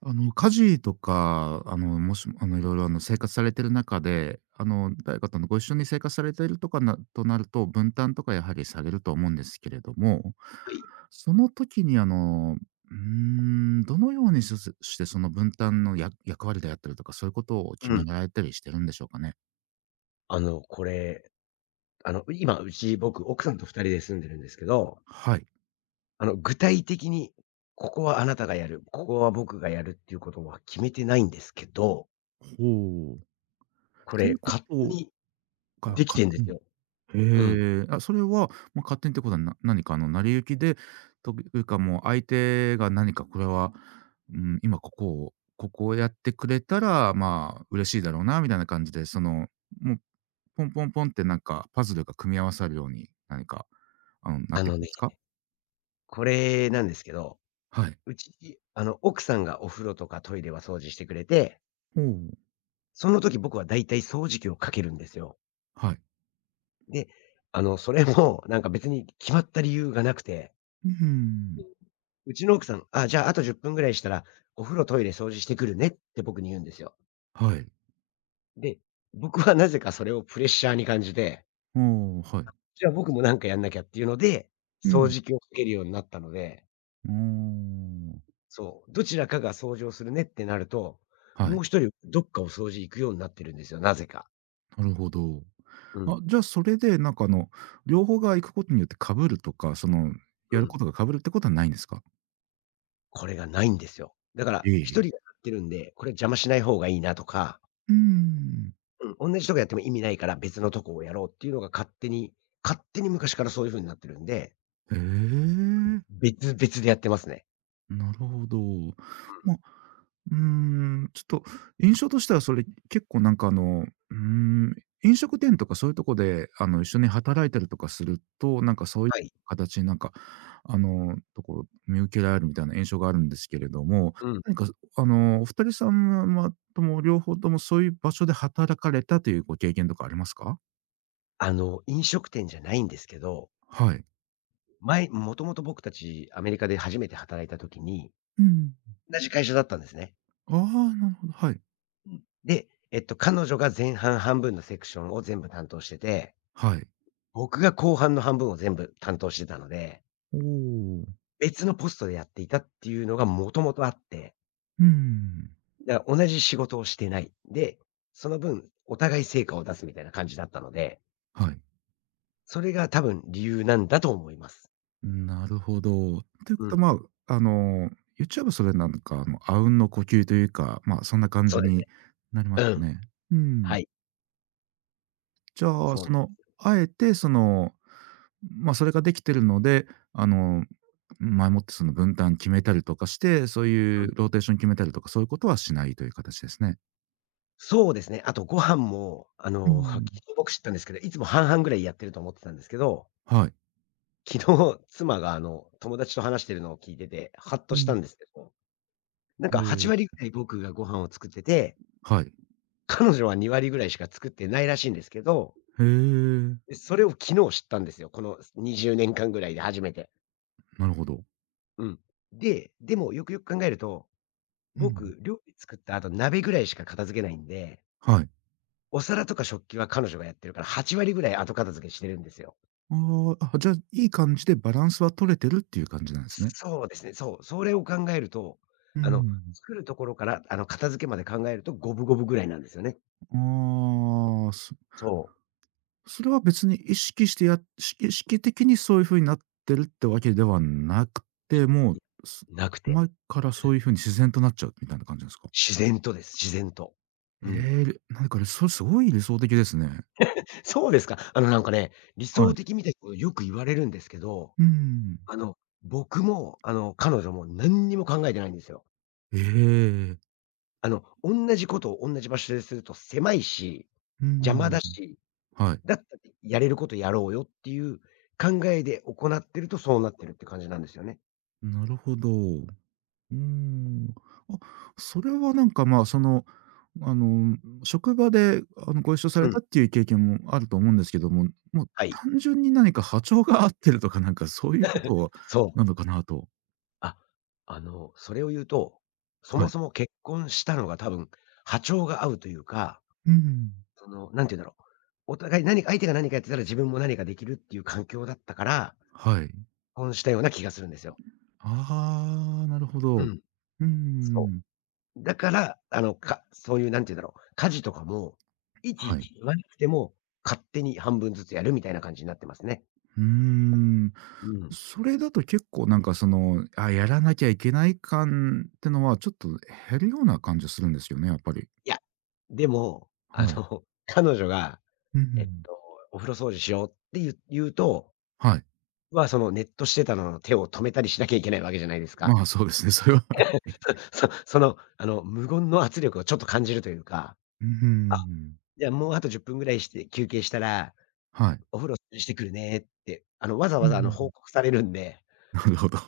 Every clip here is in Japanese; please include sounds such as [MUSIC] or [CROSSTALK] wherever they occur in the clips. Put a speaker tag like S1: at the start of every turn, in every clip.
S1: 家事とか、もし、いろいろ、生活されてる中で、誰かとのご一緒に生活されてるとかなとなると、分担とかやはりされると思うんですけれども、
S2: はい。
S1: その時に、どのようにしてその分担のや役割であったりとか、そういうことを決
S2: う
S1: め
S2: ん。
S1: られたりしてるんでしょうかね？
S2: これ、今、うち、僕、奥さんと二人で住んでるんですけど、
S1: はい。
S2: 具体的に、ここはあなたがやる、ここは僕がやるっていうことは決めてないんですけど、
S1: ほう。
S2: こ
S1: とい
S2: れ、
S1: うこ
S2: 勝手
S1: と
S2: に
S1: が
S2: でき
S1: 勝
S2: てんで
S1: 手
S2: す
S1: に。
S2: よ。うん。
S1: へえ、あ、それは、ま、勝手にってことは、何か成り行きで、というかもう相手が何かこれは、今ここをやってくれたら、まあ、嬉しいだろうなみたいな感じで、その、もう、ポンポンポンってなんかパズルが組み合わさるように、何か、なっ
S2: あ
S1: てい
S2: の
S1: くん
S2: ね、
S1: ですか？
S2: これなんですけど、
S1: はい。
S2: うち、奥さんがお風呂とかトイレは掃除してくれて、
S1: ほう、
S2: その時僕はだいたい掃除機をかけるんですよ。
S1: はい。
S2: で、それも、なんか別に決まった理由がなくて、
S1: うふん。
S2: うちの奥さん、あ、じゃあ、あと10分ぐらいしたら、お風呂、トイレ、掃除してくるねって僕に言うんですよ。
S1: はい。
S2: で、僕はなぜかそれをプレッシャーに感じて、
S1: ああ、はい。
S2: じゃあ僕もなんかやんなきゃっていうので、
S1: う
S2: 掃
S1: ん。
S2: 除機をかけるようになったので、
S1: あ
S2: そう、どちらかが掃除をするねってなると、
S1: あ、は
S2: もう
S1: い。
S2: 一人どっかを掃除行くようになってるんですよ、なぜか。
S1: なるほど。
S2: う
S1: あ、
S2: ん。
S1: じゃあそれでなんか両方が行くことによって被るとか、そのや
S2: う
S1: る
S2: ん。
S1: ことが被るってことはないんですか？
S2: これがないんですよ。だから、
S1: え
S2: 一人が
S1: え、
S2: やってるんで、これ邪魔しない方がいいなとか、
S1: うーん。
S2: うん、同じとこやっても意味ないから別のとこをやろうっていうのが勝手に昔からそういう風になってるんで、
S1: へえ。
S2: 別々でやってますね。
S1: なるほど。
S2: うん、
S1: まあ、ちょっと印象としてはそれ、結構なんかうーん、飲食店とかそういうとこで、一緒に働いたりとかすると、なんかそういう
S2: はい。
S1: 形になんか、とこ見受けられるみたいな印象があるんですけれども、
S2: うん。
S1: 何かお二人さんはとも両方ともそういう場所で働かれたというご経験とかありますか？
S2: 飲食店じゃないんですけど、
S1: はい。
S2: 前もともと僕たちアメリカで初めて働いた時に、
S1: うん。
S2: 同じ会社だったんですね。
S1: ああ、なるほど、はい。
S2: うん。で、彼女が前半半分のセクションを全部担当してて、
S1: はい。
S2: 僕が後半の半分を全部担当してたので、
S1: おお。
S2: 別のポストでやっていたっていうのがもともとあって、
S1: うーん。
S2: だから同じ仕事をしてない。で、その分、お互い成果を出すみたいな感じだったので、
S1: はい。
S2: それが多分理由なんだと思います。
S1: なるほど。という
S2: う
S1: こと
S2: ん。
S1: は、まあ、言っちゃえばそれなんか、阿吽の呼吸というか、まあ、そんな感
S2: そ
S1: じ
S2: うですね。
S1: になりま
S2: う
S1: す
S2: ん。
S1: ね。うん。
S2: はい。
S1: じゃあ、
S2: そう。
S1: その、あえて、その、まあ、それができてるので、あの、前もってその分担決めたりとかして、そう
S2: う
S1: い
S2: ん。
S1: うローテーション決めたりとか、そういうことはしないという形ですね。
S2: そうですね。あとご飯も、
S1: う
S2: [LAUGHS] 昨
S1: ん。
S2: 日僕知ったんですけど、いつも半々ぐらいやってると思ってたんですけど、
S1: はい。
S2: 昨日妻が友達と話してるのを聞いてて、ハッと
S1: う
S2: した
S1: ん。
S2: んですけど、なんか
S1: お
S2: 8割
S1: ー、
S2: ぐらい僕がご飯を作ってて、
S1: はい。
S2: 彼女は2割ぐらいしか作ってないらしいんですけど、
S1: へえ、
S2: で、それを昨日知ったんですよ。この20年間ぐらいで初めて。
S1: なるほど。
S2: うん。で、でもよくよく考えると、
S1: うん。
S2: 僕、料理作った後、鍋ぐらいしか片付けないんで、
S1: はい。
S2: お皿とか食器は彼女がやってるから、8割ぐらい後片付けしてるんですよ。
S1: ああ、あ、じゃあ、いい感じでバランスは取れてるっていう感じなんですね。
S2: そうですね、そう。それを考えると、
S1: う
S2: あの、
S1: ん。
S2: 作るところから、片付けまで考えると五分五分ぐらいなんですよね。
S1: ああ、
S2: そう。
S1: それは別に意識してや意識意識的にそういう風になってるってわけではなくて、もう、す
S2: いなくて、
S1: 前からそういう風に自然となっちゃうみたいな感じなんですか？
S2: 自然とです、自然と。う
S1: え
S2: ん。
S1: え、なんか、それすごい理想的ですね。
S2: そうですか。なんかね、理
S1: は
S2: 想
S1: い。
S2: 的みたいなことよく言われるんですけど、
S1: うん。
S2: あの、僕も、彼女も何にも考えてないんですよ。
S1: ええ。
S2: 同じことを同じ場所ですると狭いし、
S1: う
S2: 邪魔だ
S1: ん。
S2: し、
S1: はい。
S2: だったらやれることやろうよっていう考えで行ってると、そうなってるって感じなんですよね。
S1: なるほど。うーん。あ、それはなんか、まあ、その、あの、職場で、ご一緒さ
S2: う
S1: れた
S2: ん。
S1: っていう経験もあると思うんですけども、もう
S2: はい。
S1: 単純に何か波長が合ってるとか、なんかそういうこと
S2: そう。
S1: なのかなと。
S2: あ、それを言うと、そ
S1: は
S2: も
S1: い。
S2: そも結婚したのが多分波長が合うというか、
S1: うん。
S2: その、なんて言うんだろう。お互い何か相手が何かやってたら自分も何かできるっていう環境だったから、
S1: はい。
S2: 結婚したような気がするんですよ。
S1: ああ、なるほ
S2: う
S1: ど。う
S2: ん。
S1: ー
S2: そ
S1: ん。
S2: う。だから、かそういうなんて言うんだろう、家事とかも、いち
S1: は
S2: い
S1: い。
S2: ち言わなくても、勝手に半分ずつやるみたいな感じになってますね。
S1: うーん。
S2: うん。
S1: それだと結構なんかその、あ、やらなきゃいけない感ってのはちょっと減るような感じするんですよね、やっぱり。
S2: いや、でも、
S1: はい。
S2: [LAUGHS] 彼女が、
S1: うんう
S2: えっ
S1: ん。
S2: と、お風呂掃除しようって言うと、
S1: はい。
S2: まあ、そのネットしてたのの手を止めたりしなきゃいけないわけじゃないですか。
S1: まあ、そうですね、それは [LAUGHS]。
S2: [LAUGHS] その、無言の圧力をちょっと感じるというか、
S1: うー
S2: あ、
S1: ん。
S2: じゃあもうあと10分ぐらいして休憩したら、
S1: はい。
S2: お風呂掃除してくるねって、わざ
S1: う
S2: わ
S1: んう
S2: ざ、
S1: んう
S2: 報
S1: ん。
S2: 告されるんで、
S1: [LAUGHS] なるほど。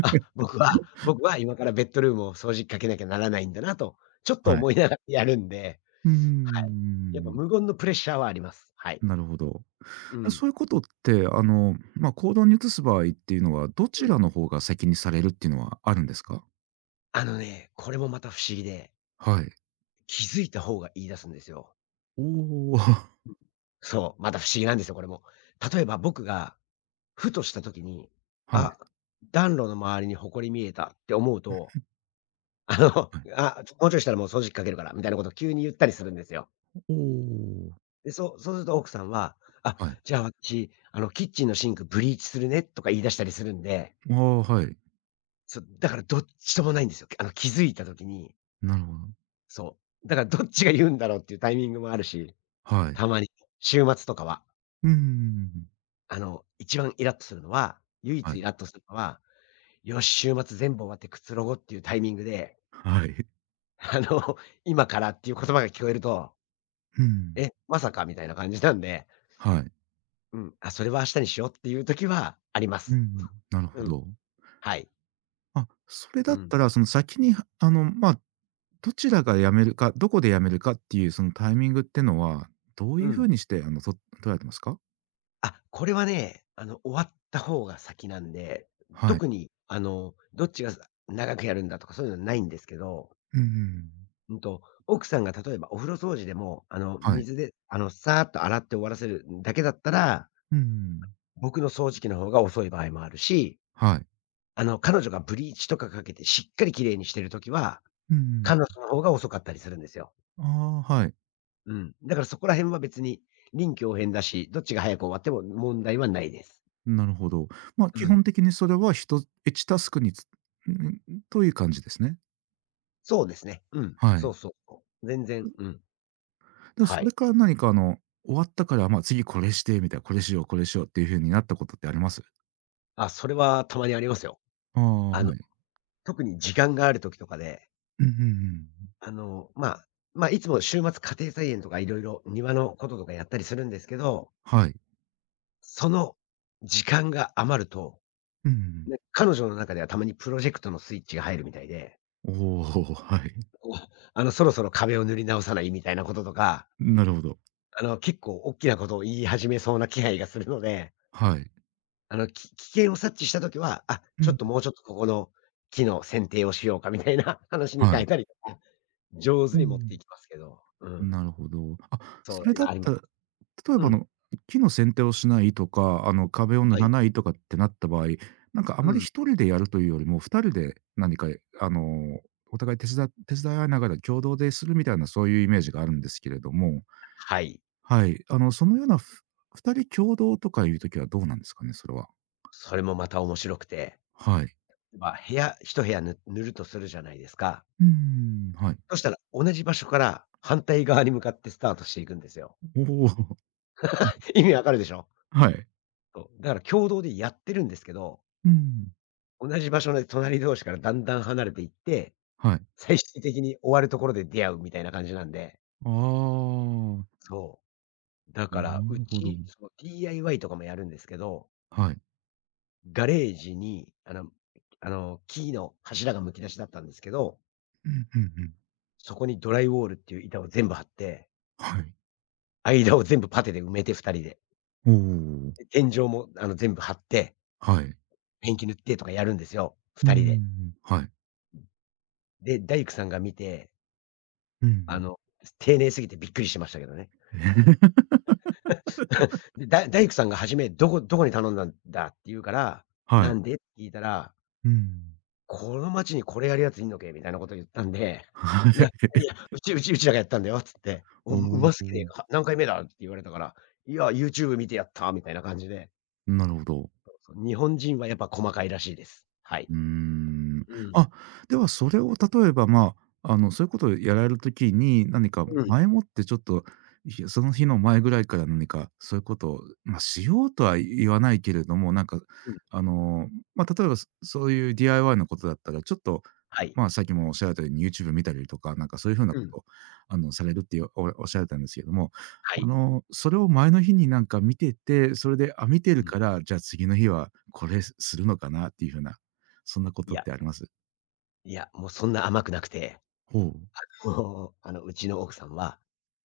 S2: あ、僕は今からベッドルームを掃除機かけなきゃならないんだなと、ちょっ
S1: は
S2: と
S1: い。
S2: 思いながらやるんで、
S1: うー
S2: はい。やっぱ
S1: ん。
S2: 無言のプレッシャーはあります。はい。
S1: なるほど。
S2: うん。
S1: そういうことって、まあ、行動に移す場合っていうのは、ど
S2: う
S1: ち
S2: ん。
S1: らの方が先にされるっていうのはあるんですか？
S2: あのね、これもまた不思議で、
S1: はい。
S2: 気づいた方が言い出すんですよ。
S1: おお。[LAUGHS]
S2: そう、また不思議なんですよ、これも。例えば僕がふとした時に、
S1: はい、
S2: あ、暖炉の周りに埃見えたって思うと、[LAUGHS]
S1: はい。
S2: あ、もうちょいしたらもう掃除機かけるからみたいなことを急に言ったりするんですよ。
S1: おお。
S2: で、そうすると奥さんは、あ、
S1: はい。
S2: じゃあ私、あのキッチンのシンクブリーチするねとか言い出したりするんで、
S1: ああ、はい。
S2: そう、だからどっちともないんですよ。あの気づいた時に、
S1: なるほど。
S2: そう。だからどっちが言うんだろうっていうタイミングもあるし、
S1: はい。
S2: たまに、週末とかは、
S1: うんうんうん、
S2: 一番イラッとするのは、唯
S1: は
S2: 一
S1: い。
S2: イラッとするのは、よし、週末全部終わってくつろごうっていうタイミングで、
S1: はい。
S2: [LAUGHS] あの、今からっていう言葉が聞こえると、
S1: うん。
S2: え、まさかみたいな感じなんで、
S1: はい。
S2: うん、あ、それは明日にしようっていう時はありま
S1: う
S2: す。
S1: ん、なる
S2: う
S1: ほ
S2: ん、
S1: ど。
S2: はい。
S1: あ、それ
S2: う
S1: だっ
S2: ん、
S1: たら、その先に、まあ、どちらが辞めるか、どこで辞めるかっていうそのタイミングってのは、どう
S2: う
S1: いう風
S2: ん。
S1: にして、捉えてますか？
S2: あ、これはね、終わった方が先なんで、
S1: はい。
S2: 特に、どっちが長くやるんだとかそういうのはないんですけど、
S1: うんうん。
S2: うんと、奥さんが例えばお風呂掃除でも、
S1: はい。
S2: 水で、さーっと洗って終わらせるだけだったら、
S1: うんうん。
S2: 僕の掃除機の方が遅い場合もあるし、
S1: はい。
S2: 彼女がブリーチとかかけてしっかり綺麗にしてるときは、
S1: うんう
S2: 彼女
S1: ん。
S2: の方が遅かったりするんですよ。
S1: ああ、はい。
S2: うん。だからそこら辺は別に臨機応変だし、どっちが早く終わっても問題はないです。
S1: なるほど。ま、
S2: う
S1: 基
S2: ん。
S1: 本的にそれは1対1タスクにつんん、という感じですね。
S2: そうですね。うん。
S1: は
S2: そ
S1: い。
S2: うそうそう。全然、うん。
S1: で、
S2: は
S1: それ
S2: い。
S1: から何か終わったから、ま、次これしてみたいな、これしようこれしようっていう風になったことってあります？
S2: あ、それはたまにありますよ。
S1: ああ、
S2: あの、
S1: はい。
S2: 特に時間があるときとかで、
S1: うんうんうん。
S2: あの、まあ、まあ、いつも週末家庭菜園とかいろいろ庭のこととかやったりするんですけど、
S1: はい。
S2: その時間が余ると、
S1: うんうん。
S2: ね、彼女の中ではたまにプロジェクトのスイッチが入るみたいで、
S1: おお、はい。[LAUGHS]
S2: お、そろそろ壁を塗り直さないみたいなこととか、
S1: なるほど。
S2: 結構大きなことを言い始めそうな気配がするので、
S1: はい。
S2: 危険を察知したときは、あ、
S1: う
S2: ちょっ
S1: ん。
S2: ともうちょっとここの木の剪定をしようかみたいな [LAUGHS] 話に変
S1: はい。
S2: えたりとか、上
S1: う
S2: 手に持っ
S1: ん。
S2: ていきますけど、うん、
S1: なるほど。あ、
S2: そ
S1: そ
S2: う、
S1: れだっ
S2: ありま
S1: た
S2: す。
S1: ら、例え
S2: う
S1: ば
S2: ん、
S1: 木の剪定をしないとか、壁を塗
S2: は
S1: ら
S2: い、
S1: ないとかってなった場合、なんかあ
S2: う
S1: まり
S2: ん。
S1: 一人でやるというよりも、二人で何かあの、お互い手伝い合いながら共同でするみたいなそういうイメージがあるんですけれども、
S2: はい。
S1: はい。そのような人共同とかいう時はどうなんですかね？それは。
S2: それもまた面白くて、
S1: はい。
S2: まあ、一部屋塗るとするじゃないですか。
S1: うーん。はい。
S2: そしたら同じ場所から反対側に向かってスタートしていくんですよ。
S1: おお。[LAUGHS]
S2: [LAUGHS] 意味わかるでしょ？
S1: はい。
S2: そう、だから共同でやってるんですけど、
S1: うん。
S2: 同じ場所で隣同士からだんだん離れていって、
S1: はい。
S2: 最終的に終わるところで出会うみたいな感じなんで。
S1: ああ、
S2: そう。だから、
S1: な
S2: う
S1: るほど。
S2: ち、その DIY とかもやるんですけど、
S1: はい。
S2: ガレージに、あの、木の柱がむき出しだったんですけど、
S1: うんうんうん。
S2: そこにドライウォールっていう板を全部張って、
S1: はい。
S2: 間を全部パテで埋めて2人で。
S1: おお、
S2: で、天井もあの、全部張って、
S1: はい。
S2: ペンキ塗ってとかやるんですよ、
S1: う
S2: 2人で。
S1: ん。はい。
S2: で、大工さんが見て、
S1: う
S2: あ
S1: ん。
S2: の、丁寧すぎてびっくりしましたけどね。
S1: [LAUGHS]
S2: [LAUGHS] で、大工さんが初め「どこどこに頼んだんだ？」って言うから、
S1: は
S2: 「な
S1: い。
S2: んで？」って聞いたら、
S1: うん。
S2: 「この町にこれやるやついんのけ？」みたいなこと言ったんで、
S1: は
S2: 「いや、
S1: い。
S2: いや、うちらがやったんだよ」っつって、「お、う
S1: お
S2: ますぎて、
S1: お、
S2: は何回目だ？」って言われたから、「いや、YouTube 見てやった」みたいな感じで、
S1: なるほど。
S2: 日本人はやっぱ細かいらしいです。はい。
S1: うーん。
S2: うん。
S1: あ、ではそれを例えば、まあ、そういうことをやられる時に、何か
S2: うん、
S1: 前もってちょっと、その日の前ぐらいから何かそういうことを、まあ、しようとは言わないけれども、なんか、
S2: うん。
S1: あの、まあ、例えば、そういう DIY のことだったら、ちょっと、
S2: はい。
S1: まあ、さっきもおっしゃられたように YouTube 見たりとか、なんかそういう風な
S2: う
S1: こ
S2: ん。
S1: と、されるっていうおっしゃられたんですけども、
S2: はい。
S1: それを前の日になんか見てて、それで、あ、見て
S2: う
S1: る
S2: ん。
S1: から、じゃあ次の日はこれするのかなっていう風なそんなこ
S2: い
S1: とっ
S2: や、
S1: てあります？
S2: いや、もうそんな甘くなくて、
S1: ほう。
S2: [LAUGHS] もう、あの、うちの奥さんは、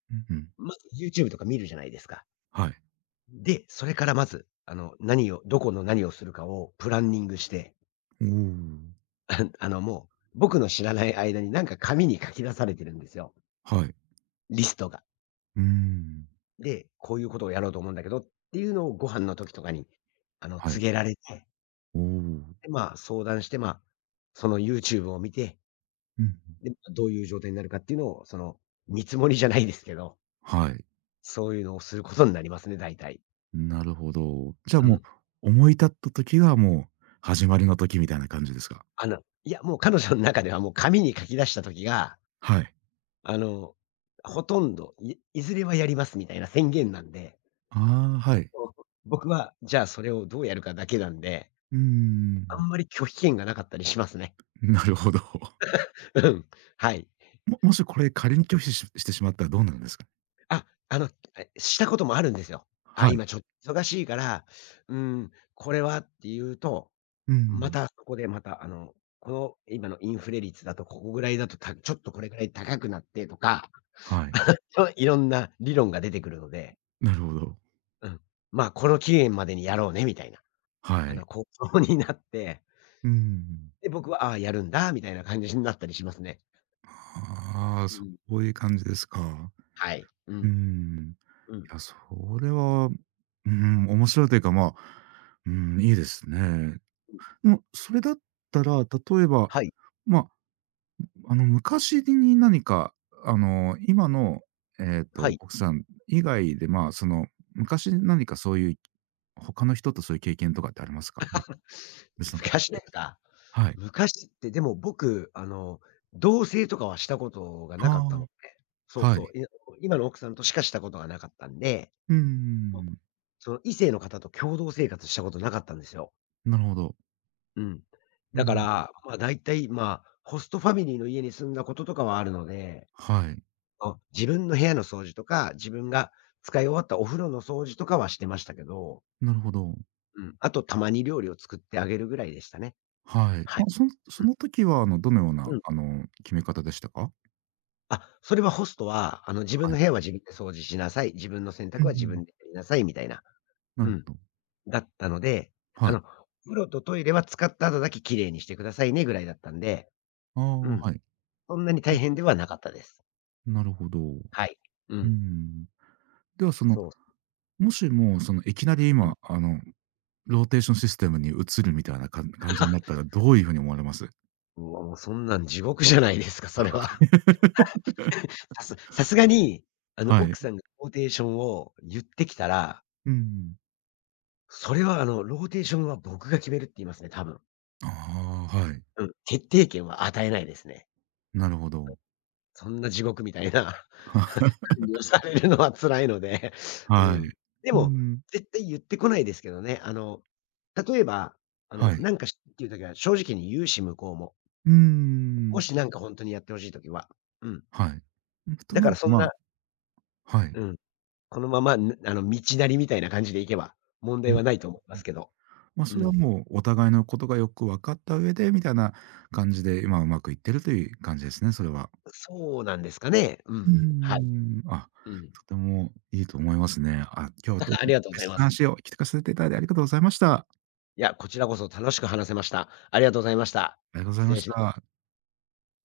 S1: うんうん。
S2: まず YouTube とか見るじゃないですか。
S1: はい。
S2: で、それからまず、あの、どこの何をするかをプランニングして、
S1: おお。
S2: [LAUGHS] あの、もう、僕の知らない間になんか紙に書き出されてるんですよ、
S1: はい。
S2: リストが。
S1: うーん。
S2: で、こういうことをやろうと思うんだけどっていうのをご飯の時とかに、あの、
S1: はい。
S2: 告げられて、
S1: おお。う
S2: で、まあ、相談して、まあ、その YouTube を見て、
S1: んうん。
S2: で、まどういう状態になるかっていうのを、その、見積もりじゃないですけど、
S1: はい。
S2: そういうのをすることになりますね、大体。
S1: なるほど。じゃあ、
S2: う
S1: も
S2: ん。
S1: う思い立った時がもう始まりの時みたいな感じですか？
S2: あの、いや、もう彼女の中ではもう紙に書き出した時が、
S1: はい。
S2: あの、ほとんど、いいずれはやりますみたいな宣言なんで、
S1: ああ、はい。
S2: そう、僕は、じゃあそれをどうやるかだけなんで、
S1: うー
S2: あ
S1: ん。
S2: んまり拒否権がなかったりしますね。
S1: なるほど。
S2: うん、はい。
S1: もしこれ仮に拒否してしまったらどうなるんですか？
S2: あ、あの、え、したこともあるんですよ。あ、
S1: はい。
S2: 今ちょっと忙しいから、うん、これはっていうと、
S1: う
S2: ま
S1: ん、
S2: たそこでまたあの、この今のインフレ率だとここぐらいだと、たちょっとこれぐらい高くなってとか、
S1: はい。
S2: そういろんな理論が出てくるので、
S1: なるほど。
S2: うん。まあ、この期限までにやろうねみたいな、
S1: は
S2: あの、
S1: い。
S2: 構想になって、
S1: うん。
S2: で、僕は、ああ、やるんだみたいな感じになったりしますね。
S1: ああ、
S2: う
S1: そ
S2: ん。
S1: ういう感じですか。
S2: はい。う
S1: うー
S2: ん。
S1: ん。い
S2: うん。
S1: や、それは、面白いというか、まあ、うーいいですね。でも、それだったら、例えば、
S2: はい。
S1: まあ、昔に何か、今の、
S2: はい。
S1: 奥さん以外で、まあ、その、昔何かそういう、他の人とそういう経験とかってありますか？まあ、別の方
S2: 昔で
S1: で。
S2: すか。
S1: はい。
S2: 昔って、でも僕、あの、同棲とかはしたことがなかったの
S1: ああ、
S2: で、そう
S1: は
S2: そ
S1: い。
S2: う、いや、今の奥さんとしかしたことがなかったんで、
S1: ううん。
S2: その異性の方と共同生活したことなかったんですよ。
S1: なるほど。
S2: うん。
S1: う
S2: だか
S1: ん。
S2: ら、ま、大体、まあ、ホストファミリーの家に住んだこととかはあるので、
S1: はい。
S2: あ、自分の部屋の掃除とか、自分が使い終わったお風呂の掃除とかはしてましたけど、
S1: なるほど。
S2: うん、あとたまに料理を作ってあげるぐらいでしたね。
S1: はい。
S2: はい。
S1: まあ、その時は、どのような、
S2: うん。
S1: 決め方でしたか？
S2: あ、それはホストは、あの、自分
S1: は
S2: の
S1: い。
S2: 部屋は自分で掃除しなさい、自分の洗
S1: う
S2: 濯
S1: んう
S2: は自
S1: ん。
S2: 分でやりなさいみたいな、
S1: な
S2: う
S1: る
S2: ん、
S1: ほど。
S2: だったので、あ
S1: はい。
S2: の、お風呂とトイレは使った後だけ綺麗にしてくださいねぐらいだったんで、
S1: あ
S2: う
S1: あ、
S2: ん、
S1: はい。
S2: そんなに
S1: う
S2: 大変ではなかったです。
S1: ん、なるほど。
S2: はい。う
S1: う
S2: ん。
S1: ん。では、その、
S2: そう。
S1: もしも、その、いきなり
S2: うん。
S1: 今、ローテーションシステムに移るみたいな感じになったら、どういう風に思われます？
S2: うわ、もうそんなん地獄じゃないですか、それは。
S1: [LAUGHS]
S2: [LAUGHS] さすがに、あの、
S1: はい。
S2: 奥さんがローテーションを言ってきたら、
S1: うん、
S2: それはあの、ローテーションは僕が決めるって言いますね、多分。
S1: ああ、はい。
S2: うん、決定権は与えないですね。
S1: なるほど。
S2: そんな地獄みたいな、 [LAUGHS]、
S1: [LAUGHS]
S2: 管理を [LAUGHS] されるのは辛いので、[LAUGHS] う
S1: はい。
S2: ん。で
S1: う
S2: も、
S1: ん。
S2: 絶対言ってこないですけどね。あの、例えば、あ
S1: は
S2: の、
S1: い。
S2: なんか、しっていうときは正直に言うし、向こうも。
S1: うー
S2: も
S1: ん。
S2: しなんか本当にやってほしいときは。うん。
S1: はい。と
S2: だ
S1: な
S2: から
S1: る
S2: そ
S1: と、
S2: ん
S1: ま
S2: な、
S1: あ、はい。
S2: うん、このまま、ぬあの、道なりみたいな感じでいけば、問題
S1: うん。
S2: はないと思いますけど。
S1: まあ、
S2: う
S1: それは
S2: ん。
S1: もうお互いのことがよく分かった上でみたいな感じで、今うまくいってるという感じですね、それは。
S2: そうなんですかね。うん。はい。
S1: あ、
S2: うん。
S1: とてもいいと思いますね。あ、今日は別
S2: [LAUGHS]
S1: の
S2: ありがとうございます。
S1: 話を聞かせていただいてありがとうございました。
S2: いや、こちらこそ楽しく話せました。ありがとうございました。
S1: ありがとうござい
S2: 失
S1: ま
S2: 礼
S1: し
S2: します。
S1: た。